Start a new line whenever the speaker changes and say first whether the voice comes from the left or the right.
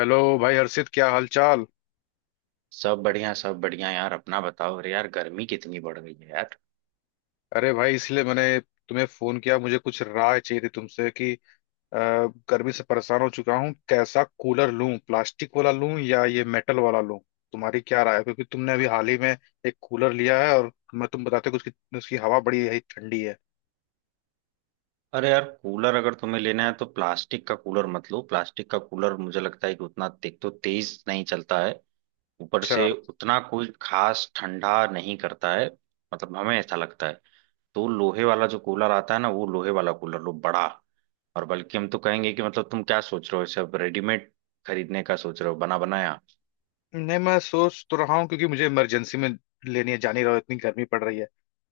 left: Hello भाई हर्षित, क्या हाल चाल।
right: सब बढ़िया यार अपना बताओ। अरे यार गर्मी कितनी बढ़ गई है यार।
left: अरे भाई, इसलिए मैंने तुम्हें फोन किया। मुझे कुछ राय चाहिए थी तुमसे कि गर्मी से परेशान हो चुका हूँ। कैसा कूलर लूं, प्लास्टिक वाला लूं या ये मेटल वाला लूं? तुम्हारी क्या राय है? क्योंकि तुमने अभी हाल ही में एक कूलर लिया है और मैं तुम बताते हो कि उसकी उसकी हवा बड़ी है, ठंडी है।
right: अरे यार कूलर अगर तुम्हें लेना है तो प्लास्टिक का कूलर मत लो। प्लास्टिक का कूलर मुझे लगता है कि उतना एक तो तेज नहीं चलता है। ऊपर
left: अच्छा।
right: से उतना कोई खास ठंडा नहीं करता है। मतलब हमें ऐसा लगता है। तो लोहे वाला जो कूलर आता है ना, वो लोहे वाला कूलर लो बड़ा। और बल्कि हम तो कहेंगे कि मतलब तुम क्या सोच रहे हो, इसे अब रेडीमेड खरीदने का सोच रहे हो बना बनाया।
left: नहीं, मैं सोच तो रहा हूँ क्योंकि मुझे इमरजेंसी में लेनी है। जानी रहो इतनी गर्मी पड़ रही है।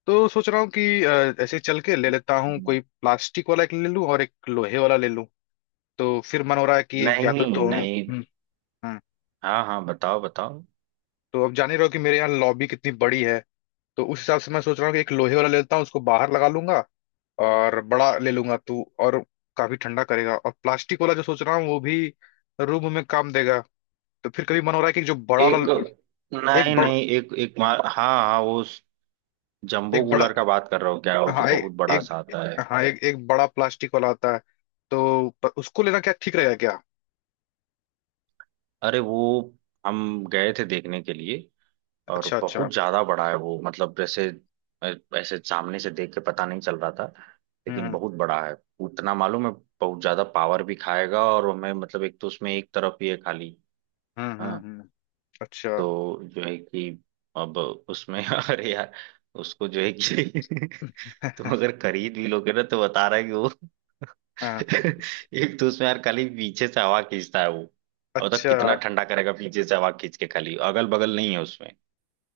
left: तो सोच रहा हूँ कि ऐसे चल के ले लेता हूँ।
right: हम्म।
left: कोई प्लास्टिक वाला एक ले लूँ और एक लोहे वाला ले लूँ। तो फिर मन हो रहा है कि या तो
right: नहीं
left: दोनों।
right: नहीं।
left: हाँ।
right: हाँ हाँ बताओ बताओ।
left: तो अब जान ही रहो कि मेरे यहाँ लॉबी कितनी बड़ी है। तो उस हिसाब से मैं सोच रहा हूँ कि एक लोहे वाला ले लेता हूँ, उसको बाहर लगा लूंगा और बड़ा ले लूंगा तू, और काफी ठंडा करेगा। और प्लास्टिक वाला जो सोच रहा हूँ वो भी रूम में काम देगा। तो फिर कभी मन हो रहा है कि जो बड़ा
right: एक।
left: वाला एक
right: नहीं
left: बड़ा
right: नहीं एक एक मार, हाँ हाँ वो जंबो
left: एक बड़ा
right: कूलर का बात कर रहा हूँ क्या, वो जो
left: हाँ
right: बहुत बड़ा
left: एक,
right: सा आता है।
left: हाँ एक एक बड़ा प्लास्टिक वाला आता है। तो उसको लेना क्या ठीक रहेगा क्या?
right: अरे वो हम गए थे देखने के लिए और
left: अच्छा अच्छा।
right: बहुत ज्यादा बड़ा है वो, मतलब जैसे ऐसे सामने से देख के पता नहीं चल रहा था,
left: हम्म
right: लेकिन
left: हम्म
right: बहुत बड़ा है उतना मालूम है। बहुत ज्यादा पावर भी खाएगा, और हमें मतलब एक तो उसमें एक तरफ ही है खाली।
left: हम्म हम्म,
right: हाँ।
left: हम्म। अच्छा।
right: तो जो है कि अब उसमें अरे यार उसको जो है कि तुम अगर खरीद भी लोगे ना, तो बता रहा है कि वो
left: हाँ।
right: एक तो उसमें यार खाली पीछे से हवा खींचता है वो। और तक
left: अच्छा।
right: कितना ठंडा करेगा पीछे से हवा खींच के, खाली अगल बगल नहीं है उसमें।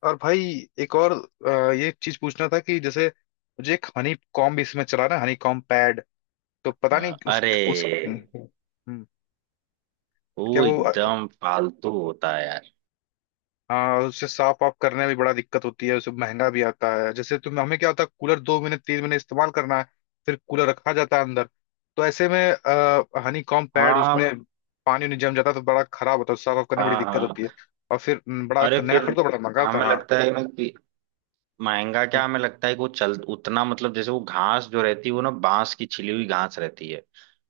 left: और भाई, एक और ये चीज पूछना था कि जैसे मुझे एक हनी कॉम्ब, इसमें चला ना हनी कॉम्ब पैड। तो पता
right: हाँ,
left: नहीं उस
right: अरे
left: उस क्या
right: वो
left: वो
right: एकदम फालतू होता है यार।
left: हाँ, उससे साफ ऑफ करने में भी बड़ा दिक्कत होती है। उसे महंगा भी आता है। जैसे तुम हमें क्या होता है, कूलर 2 महीने 3 महीने इस्तेमाल करना है, फिर कूलर रखा जाता है अंदर। तो ऐसे में हनी कॉम्ब पैड
right: हाँ
left: उसमें पानी उनी जम जाता है तो बड़ा खराब होता है, साफ ऑफ करने में बड़ी
right: हाँ
left: दिक्कत
right: हाँ।
left: होती है। और फिर बड़ा
right: अरे
left: नया
right: फिर
left: खरीदो, बड़ा महंगा आता है।
right: हमें
left: हाँ।
right: लगता है ना कि महंगा क्या,
left: हम्म,
right: हमें लगता है कि वो चल उतना, मतलब जैसे वो घास जो रहती है वो ना बांस की छिली हुई घास रहती है।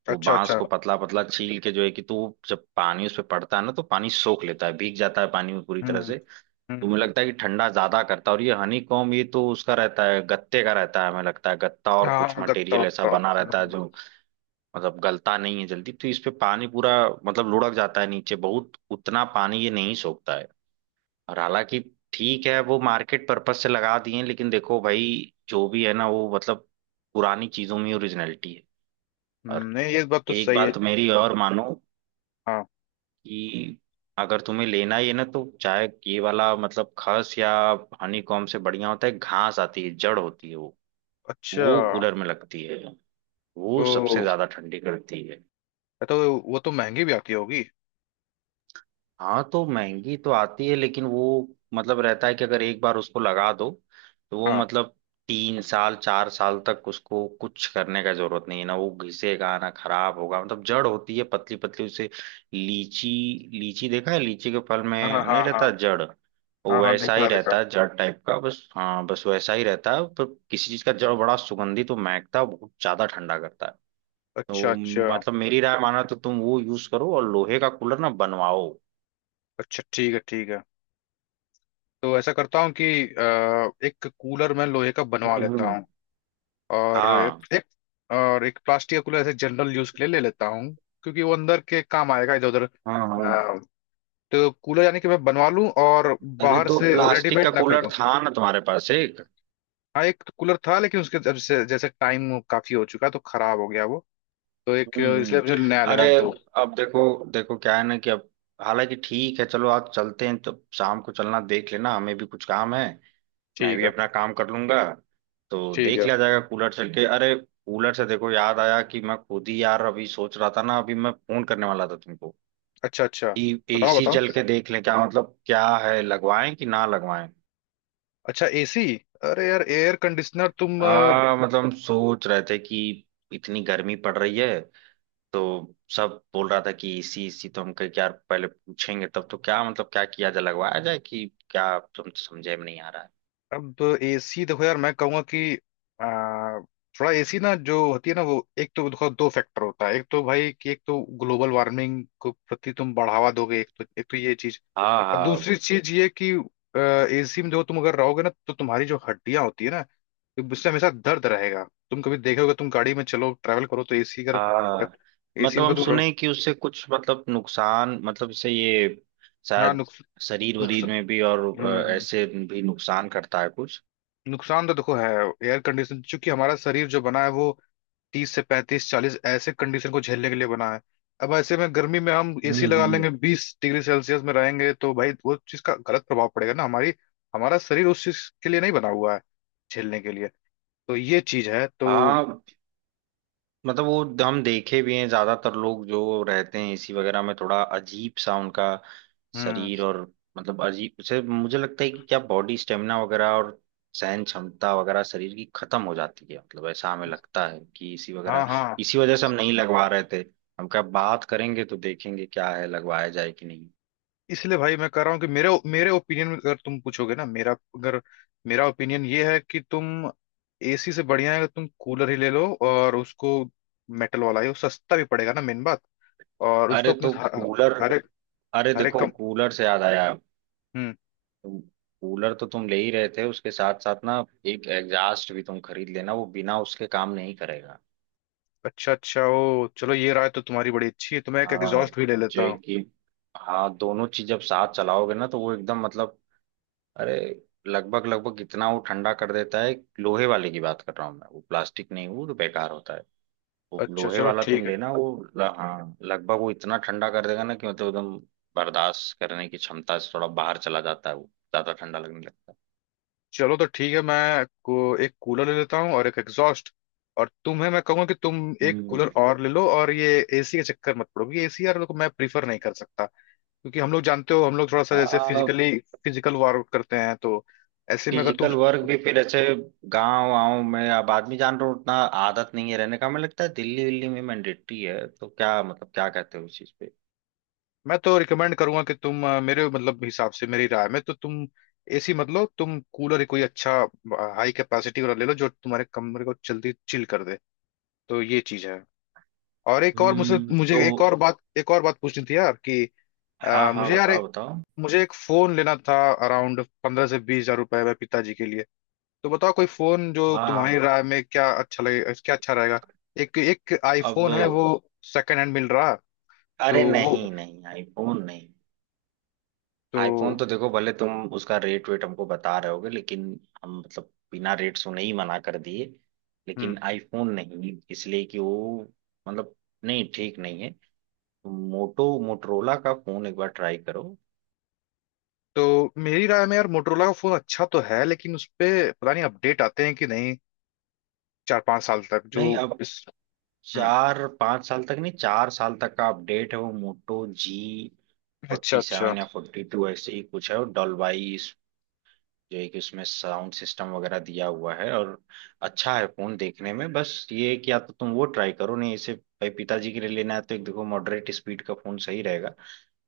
right: वो
left: अच्छा
right: बांस
left: अच्छा।
right: को पतला पतला छील के जो है कि तो वो जब पानी उस पर पड़ता है ना, तो पानी सोख लेता है, भीग जाता है पानी में पूरी तरह
left: हम्म।
right: से। तो मुझे
left: हम्म।
right: लगता है कि ठंडा ज्यादा करता है, और ये हनी कॉम ये तो उसका रहता है गत्ते का रहता है, हमें लगता है गत्ता और कुछ
left: हाँ, गत्ता
right: मटेरियल ऐसा
left: वत्ता।
right: बना रहता है
left: हम्म,
right: जो मतलब गलता नहीं है जल्दी, तो इस पे पानी पूरा मतलब लुढ़क जाता है नीचे, बहुत उतना पानी ये नहीं सोखता है। और हालांकि ठीक है, वो मार्केट पर्पज से लगा दिए हैं, लेकिन देखो भाई जो भी है ना वो मतलब पुरानी चीजों में ओरिजिनलिटी है। और
left: नहीं, ये बात तो
right: एक
left: सही है।
right: बात मेरी और मानो
left: हाँ।
right: कि अगर तुम्हें लेना ही है ना, तो चाहे ये वाला मतलब खस या हनी कॉम्ब से बढ़िया होता है घास, आती है जड़ होती है वो।
left: अच्छा।
right: वो कूलर में लगती है। वो सबसे
left: ओ,
right: ज्यादा ठंडी करती है।
left: ये तो, वो तो महंगी भी आती होगी।
right: हाँ तो महंगी तो आती है, लेकिन वो मतलब रहता है कि अगर एक बार उसको लगा दो तो वो
left: हाँ
right: मतलब 3 साल 4 साल तक उसको कुछ करने का जरूरत नहीं है ना, वो घिसेगा ना खराब होगा, मतलब जड़ होती है पतली पतली उसे। लीची। लीची देखा है, लीची के फल
left: हाँ।
right: में
left: हाँ
right: नहीं
left: हाँ।
right: रहता जड़। वो
left: हाँ हाँ,
right: वैसा ही
left: देखा देखा।
right: रहता है जड़ टाइप का बस, हाँ बस वैसा ही रहता है, पर किसी चीज का जड़ बड़ा सुगंधित, तो महकता है, बहुत ज्यादा ठंडा करता है।
left: अच्छा
right: तो
left: अच्छा।
right: मतलब मेरी राय माना तो तुम वो यूज करो और लोहे का कूलर ना बनवाओ।
left: अच्छा ठीक है, ठीक है। तो ऐसा करता हूँ कि एक कूलर मैं लोहे का बनवा
right: हम्म
left: लेता
right: हम्म,
left: हूँ, और
right: हाँ
left: एक, और एक प्लास्टिक का कूलर ऐसे जनरल यूज के लिए ले लेता हूँ क्योंकि वो अंदर के काम आएगा, इधर उधर।
right: हाँ हाँ।
left: अ, तो कूलर यानी कि मैं बनवा लूँ और
right: अरे
left: बाहर
right: तो
left: से
right: प्लास्टिक का
left: रेडीमेड ना कर
right: कूलर
left: दूँ।
right: था ना तुम्हारे पास एक।
left: हाँ, एक कूलर था लेकिन उसके जब से जैसे टाइम काफी हो चुका है तो खराब हो गया वो। तो एक,
right: हम्म।
left: इसलिए मुझे नया लेना
right: अरे
left: है दो।
right: अब देखो, देखो क्या है ना कि अब हालांकि ठीक है, चलो आज चलते हैं तो शाम को चलना, देख लेना हमें भी कुछ काम है। मैं
left: ठीक
right: भी
left: है
right: अपना काम कर लूंगा। तो
left: ठीक
right: देख
left: है।
right: लिया जाएगा कूलर चल के। अरे कूलर से देखो याद आया कि मैं खुद ही यार अभी सोच रहा था ना, अभी मैं फोन करने वाला था तुमको
left: अच्छा अच्छा।
right: कि
left: बताओ
right: एसी
left: बताओ।
right: चल के देख लें क्या, मतलब क्या है, लगवाएं कि ना लगवाएं।
left: अच्छा, एसी। अरे यार एयर कंडीशनर तुम
right: हाँ मतलब हम सोच रहे थे कि इतनी गर्मी पड़ रही है तो सब बोल रहा था कि इसी इसी, तो हम कहे कि यार पहले पूछेंगे तब, तो क्या मतलब क्या किया जाए, लगवाया जाए कि क्या, तुम समझे में नहीं आ रहा है।
left: अब एसी देखो यार, मैं कहूंगा कि अ, थोड़ा एसी ना जो होती है ना, वो एक तो देखो दो फैक्टर होता है। एक तो भाई कि एक तो ग्लोबल वार्मिंग को प्रति तुम बढ़ावा दोगे, एक तो ये चीज।
right: हाँ
left: और
right: हाँ
left: दूसरी चीज ये कि एसी में जो तुम अगर रहोगे ना तो तुम्हारी जो हड्डियां होती है ना, तो उससे हमेशा दर्द रहेगा। तुम कभी देखोगे, तुम गाड़ी में चलो, ट्रैवल करो तो एसी अगर,
right: हाँ
left: एसी
right: मतलब
left: में
right: हम
left: अगर तुम रहो।
right: सुने कि उससे कुछ मतलब नुकसान मतलब इससे ये
left: हाँ।
right: शायद शरीर
left: नुक्स,
right: वरीर में भी और
left: हम्म,
right: ऐसे भी नुकसान करता है कुछ।
left: नुकसान तो देखो है। एयर कंडीशन, चूंकि हमारा शरीर जो बना है वो 30 से 35 40 ऐसे कंडीशन को झेलने के लिए बना है। अब ऐसे में गर्मी में हम
right: हम्म
left: एसी लगा
right: हम्म।
left: लेंगे, 20 डिग्री सेल्सियस में रहेंगे, तो भाई वो चीज का गलत प्रभाव पड़ेगा ना हमारी। हमारा शरीर उस चीज के लिए नहीं बना हुआ है झेलने के लिए। तो ये चीज है तो।
right: हाँ मतलब वो हम देखे भी हैं ज्यादातर लोग जो रहते हैं एसी वगैरह में थोड़ा अजीब सा उनका
left: हम्म।
right: शरीर, और मतलब अजीब उसे मुझे लगता है कि क्या बॉडी स्टेमिना वगैरह और सहन क्षमता वगैरह शरीर की खत्म हो जाती है, मतलब ऐसा हमें लगता है कि इसी वगैरह
left: हाँ हाँ।
right: इसी वजह से हम नहीं लगवा रहे थे। हम क्या बात करेंगे तो देखेंगे क्या है, लगवाया जाए कि नहीं।
left: इसलिए भाई मैं कह रहा हूँ कि मेरे मेरे ओपिनियन में अगर तुम पूछोगे ना, मेरा अगर मेरा ओपिनियन ये है कि तुम, एसी से बढ़िया है कि तुम कूलर ही ले लो और उसको मेटल वाला ही, वो सस्ता भी पड़ेगा ना, मेन बात। और उसको
right: अरे
left: अपने
right: तो कूलर,
left: हर एक,
right: अरे
left: हर एक
right: देखो
left: कम।
right: कूलर से याद आया,
left: हम्म।
right: कूलर तो तुम ले ही रहे थे, उसके साथ साथ ना एक एग्जास्ट भी तुम खरीद लेना, वो बिना उसके काम नहीं करेगा।
left: अच्छा अच्छा। ओ चलो, ये राय तो तुम्हारी बड़ी अच्छी है, तो मैं एक
right: हाँ
left: एग्जॉस्ट भी ले
right: जो
left: लेता
right: है
left: हूँ।
right: कि, हाँ दोनों चीज जब साथ चलाओगे ना तो वो एकदम मतलब, अरे लगभग लगभग इतना वो ठंडा कर देता है। लोहे वाले की बात कर रहा हूँ मैं, वो प्लास्टिक नहीं, वो तो बेकार होता है। वो
left: अच्छा
right: लोहे
left: चलो
right: वाला तुम
left: ठीक है।
right: लेना वो हाँ लगभग वो इतना ठंडा कर देगा ना कि मतलब एकदम बर्दाश्त करने की क्षमता से थोड़ा बाहर चला जाता है, वो ज्यादा ठंडा लगने लगता है।
left: चलो तो ठीक है, मैं को एक कूलर ले लेता हूँ और एक एग्जॉस्ट। और तुम्हें मैं कहूंगा कि तुम एक कूलर और ले लो, और ये एसी के चक्कर मत पड़ो, क्योंकि एसी यार लोग मैं प्रीफर नहीं कर सकता। क्योंकि हम लोग जानते हो, हम लोग थोड़ा सा जैसे
right: हम्म।
left: फिजिकली, फिजिकल वर्कआउट करते हैं, तो ऐसे में अगर तुम,
right: फिजिकल वर्क भी फिर ऐसे गांव वाँव में अब आदमी जान रहा हूँ उतना आदत नहीं है रहने का, हमें लगता है दिल्ली विल्ली में मैंडेटरी है, तो क्या मतलब क्या कहते हो उस चीज पे।
left: मैं तो रिकमेंड करूंगा कि तुम मेरे मतलब हिसाब से, मेरी राय में तो तुम एसी मत लो। तुम कूलर ही कोई अच्छा हाई कैपेसिटी वाला ले लो जो तुम्हारे कमरे को जल्दी चिल कर दे। तो ये चीज है। और एक और मुझसे, मुझे
right: तो।
left: एक और बात, एक और बात पूछनी थी यार कि
right: हाँ हाँ
left: मुझे यार
right: बताओ
left: एक,
right: बताओ।
left: मुझे एक फोन लेना था अराउंड 15 से 20 हज़ार रुपए में, पिताजी के लिए। तो बताओ कोई फोन जो
right: हाँ हाँ,
left: तुम्हारी राय में क्या अच्छा लगे, क्या अच्छा रहेगा। एक एक
right: अब
left: आईफोन है वो, सेकंड हैंड मिल रहा, तो
right: अरे
left: वो,
right: नहीं नहीं आईफोन नहीं।
left: तो।
right: आईफोन तो देखो भले तुम उसका रेट वेट हमको बता रहे होगे, लेकिन हम मतलब बिना रेट सुने ही मना कर दिए,
left: हम्म।
right: लेकिन आईफोन नहीं इसलिए कि वो मतलब नहीं ठीक नहीं है। मोटो मोटरोला का फोन एक बार ट्राई करो,
left: तो मेरी राय में यार मोटरोला का फोन अच्छा तो है, लेकिन उस पे पता नहीं अपडेट आते हैं कि नहीं, 4 5 साल तक जो
right: नहीं अब
left: इस। हम्म।
right: 4-5 साल तक नहीं, 4 साल तक का अपडेट है, वो मोटो जी
left: अच्छा
right: फोर्टी
left: अच्छा।
right: सेवन या 42 ऐसे ही कुछ है, और डॉल्बाई इस- जो है कि उसमें साउंड सिस्टम वगैरह दिया हुआ है, और अच्छा है फोन देखने में, बस ये है कि या तो तुम वो ट्राई करो, नहीं इसे भाई पिताजी के लिए लेना है तो एक देखो मॉडरेट स्पीड का फोन सही रहेगा।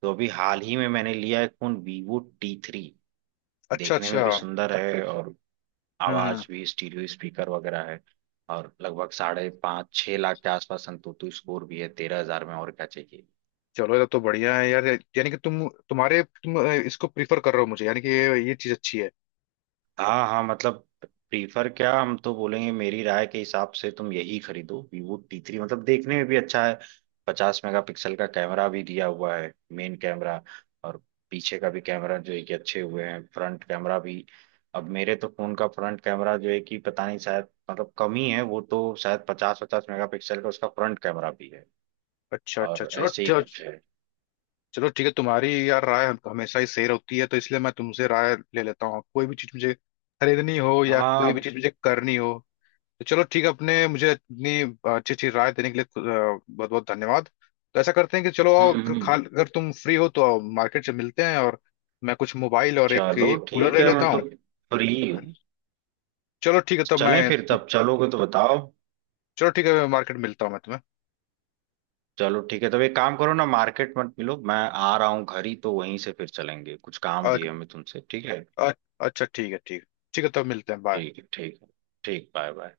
right: तो अभी हाल ही में मैंने लिया एक फोन वीवो T3।
left: अच्छा
right: देखने में
left: अच्छा।
right: भी सुंदर अच्छा है अच्छा, और
left: हम्म।
right: आवाज भी स्टीरियो स्पीकर वगैरह है। और लगभग 5.5-6 लाख के आसपास संतुतु स्कोर भी है, 13 हज़ार में, और क्या चाहिए।
left: चलो ये तो बढ़िया है यार, यानी कि तुम, तुम्हारे, तुम इसको प्रीफर कर रहे हो मुझे, यानी कि ये चीज अच्छी है।
right: हाँ हाँ मतलब प्रीफर क्या, हम तो बोलेंगे मेरी राय के हिसाब से तुम यही खरीदो वीवो T3, मतलब देखने में भी अच्छा है। 50 मेगापिक्सल का कैमरा भी दिया हुआ है मेन कैमरा। और पीछे का भी कैमरा जो है कि अच्छे हुए हैं, फ्रंट कैमरा भी। अब मेरे तो फोन का फ्रंट कैमरा जो है कि पता नहीं, शायद मतलब कम ही है, वो तो शायद 50 मेगापिक्सल का उसका फ्रंट कैमरा भी है।
left: अच्छा अच्छा।
right: और
left: चलो
right: ऐसे ही
left: चलो।
right: कुछ है।
left: चलो ठीक है, तुम्हारी यार राय हमेशा ही सही होती है, तो इसलिए मैं तुमसे राय ले लेता हूँ कोई भी चीज मुझे खरीदनी हो या
right: हाँ
left: कोई भी चीज मुझे करनी हो। तो चलो ठीक है अपने, मुझे इतनी अच्छी अच्छी राय देने के लिए बहुत बहुत धन्यवाद। तो ऐसा करते हैं कि चलो आओ,
right: हम्म हम्म।
left: खा अगर तुम फ्री हो तो आओ, मार्केट से मिलते हैं। और मैं कुछ मोबाइल और एक,
right: चलो
left: एक कूलर
right: ठीक
left: ले
right: है
left: लेता
right: मैं तो
left: हूँ।
right: फ्री हूँ।
left: चलो ठीक है तब मैं,
right: चलें फिर, तब चलोगे तो बताओ।
left: चलो ठीक है मैं मार्केट मिलता हूँ मैं तुम्हें।
right: चलो ठीक है, तब एक काम करो ना, मार्केट मत मिलो, मैं आ रहा हूँ घर ही, तो वहीं से फिर चलेंगे, कुछ काम भी
left: अ-
right: है हमें तुमसे, ठीक है।
left: अ- अच्छा ठीक है ठीक है। ठीक है तब मिलते हैं, बाय।
right: ठीक है ठीक है। ठीक बाय बाय।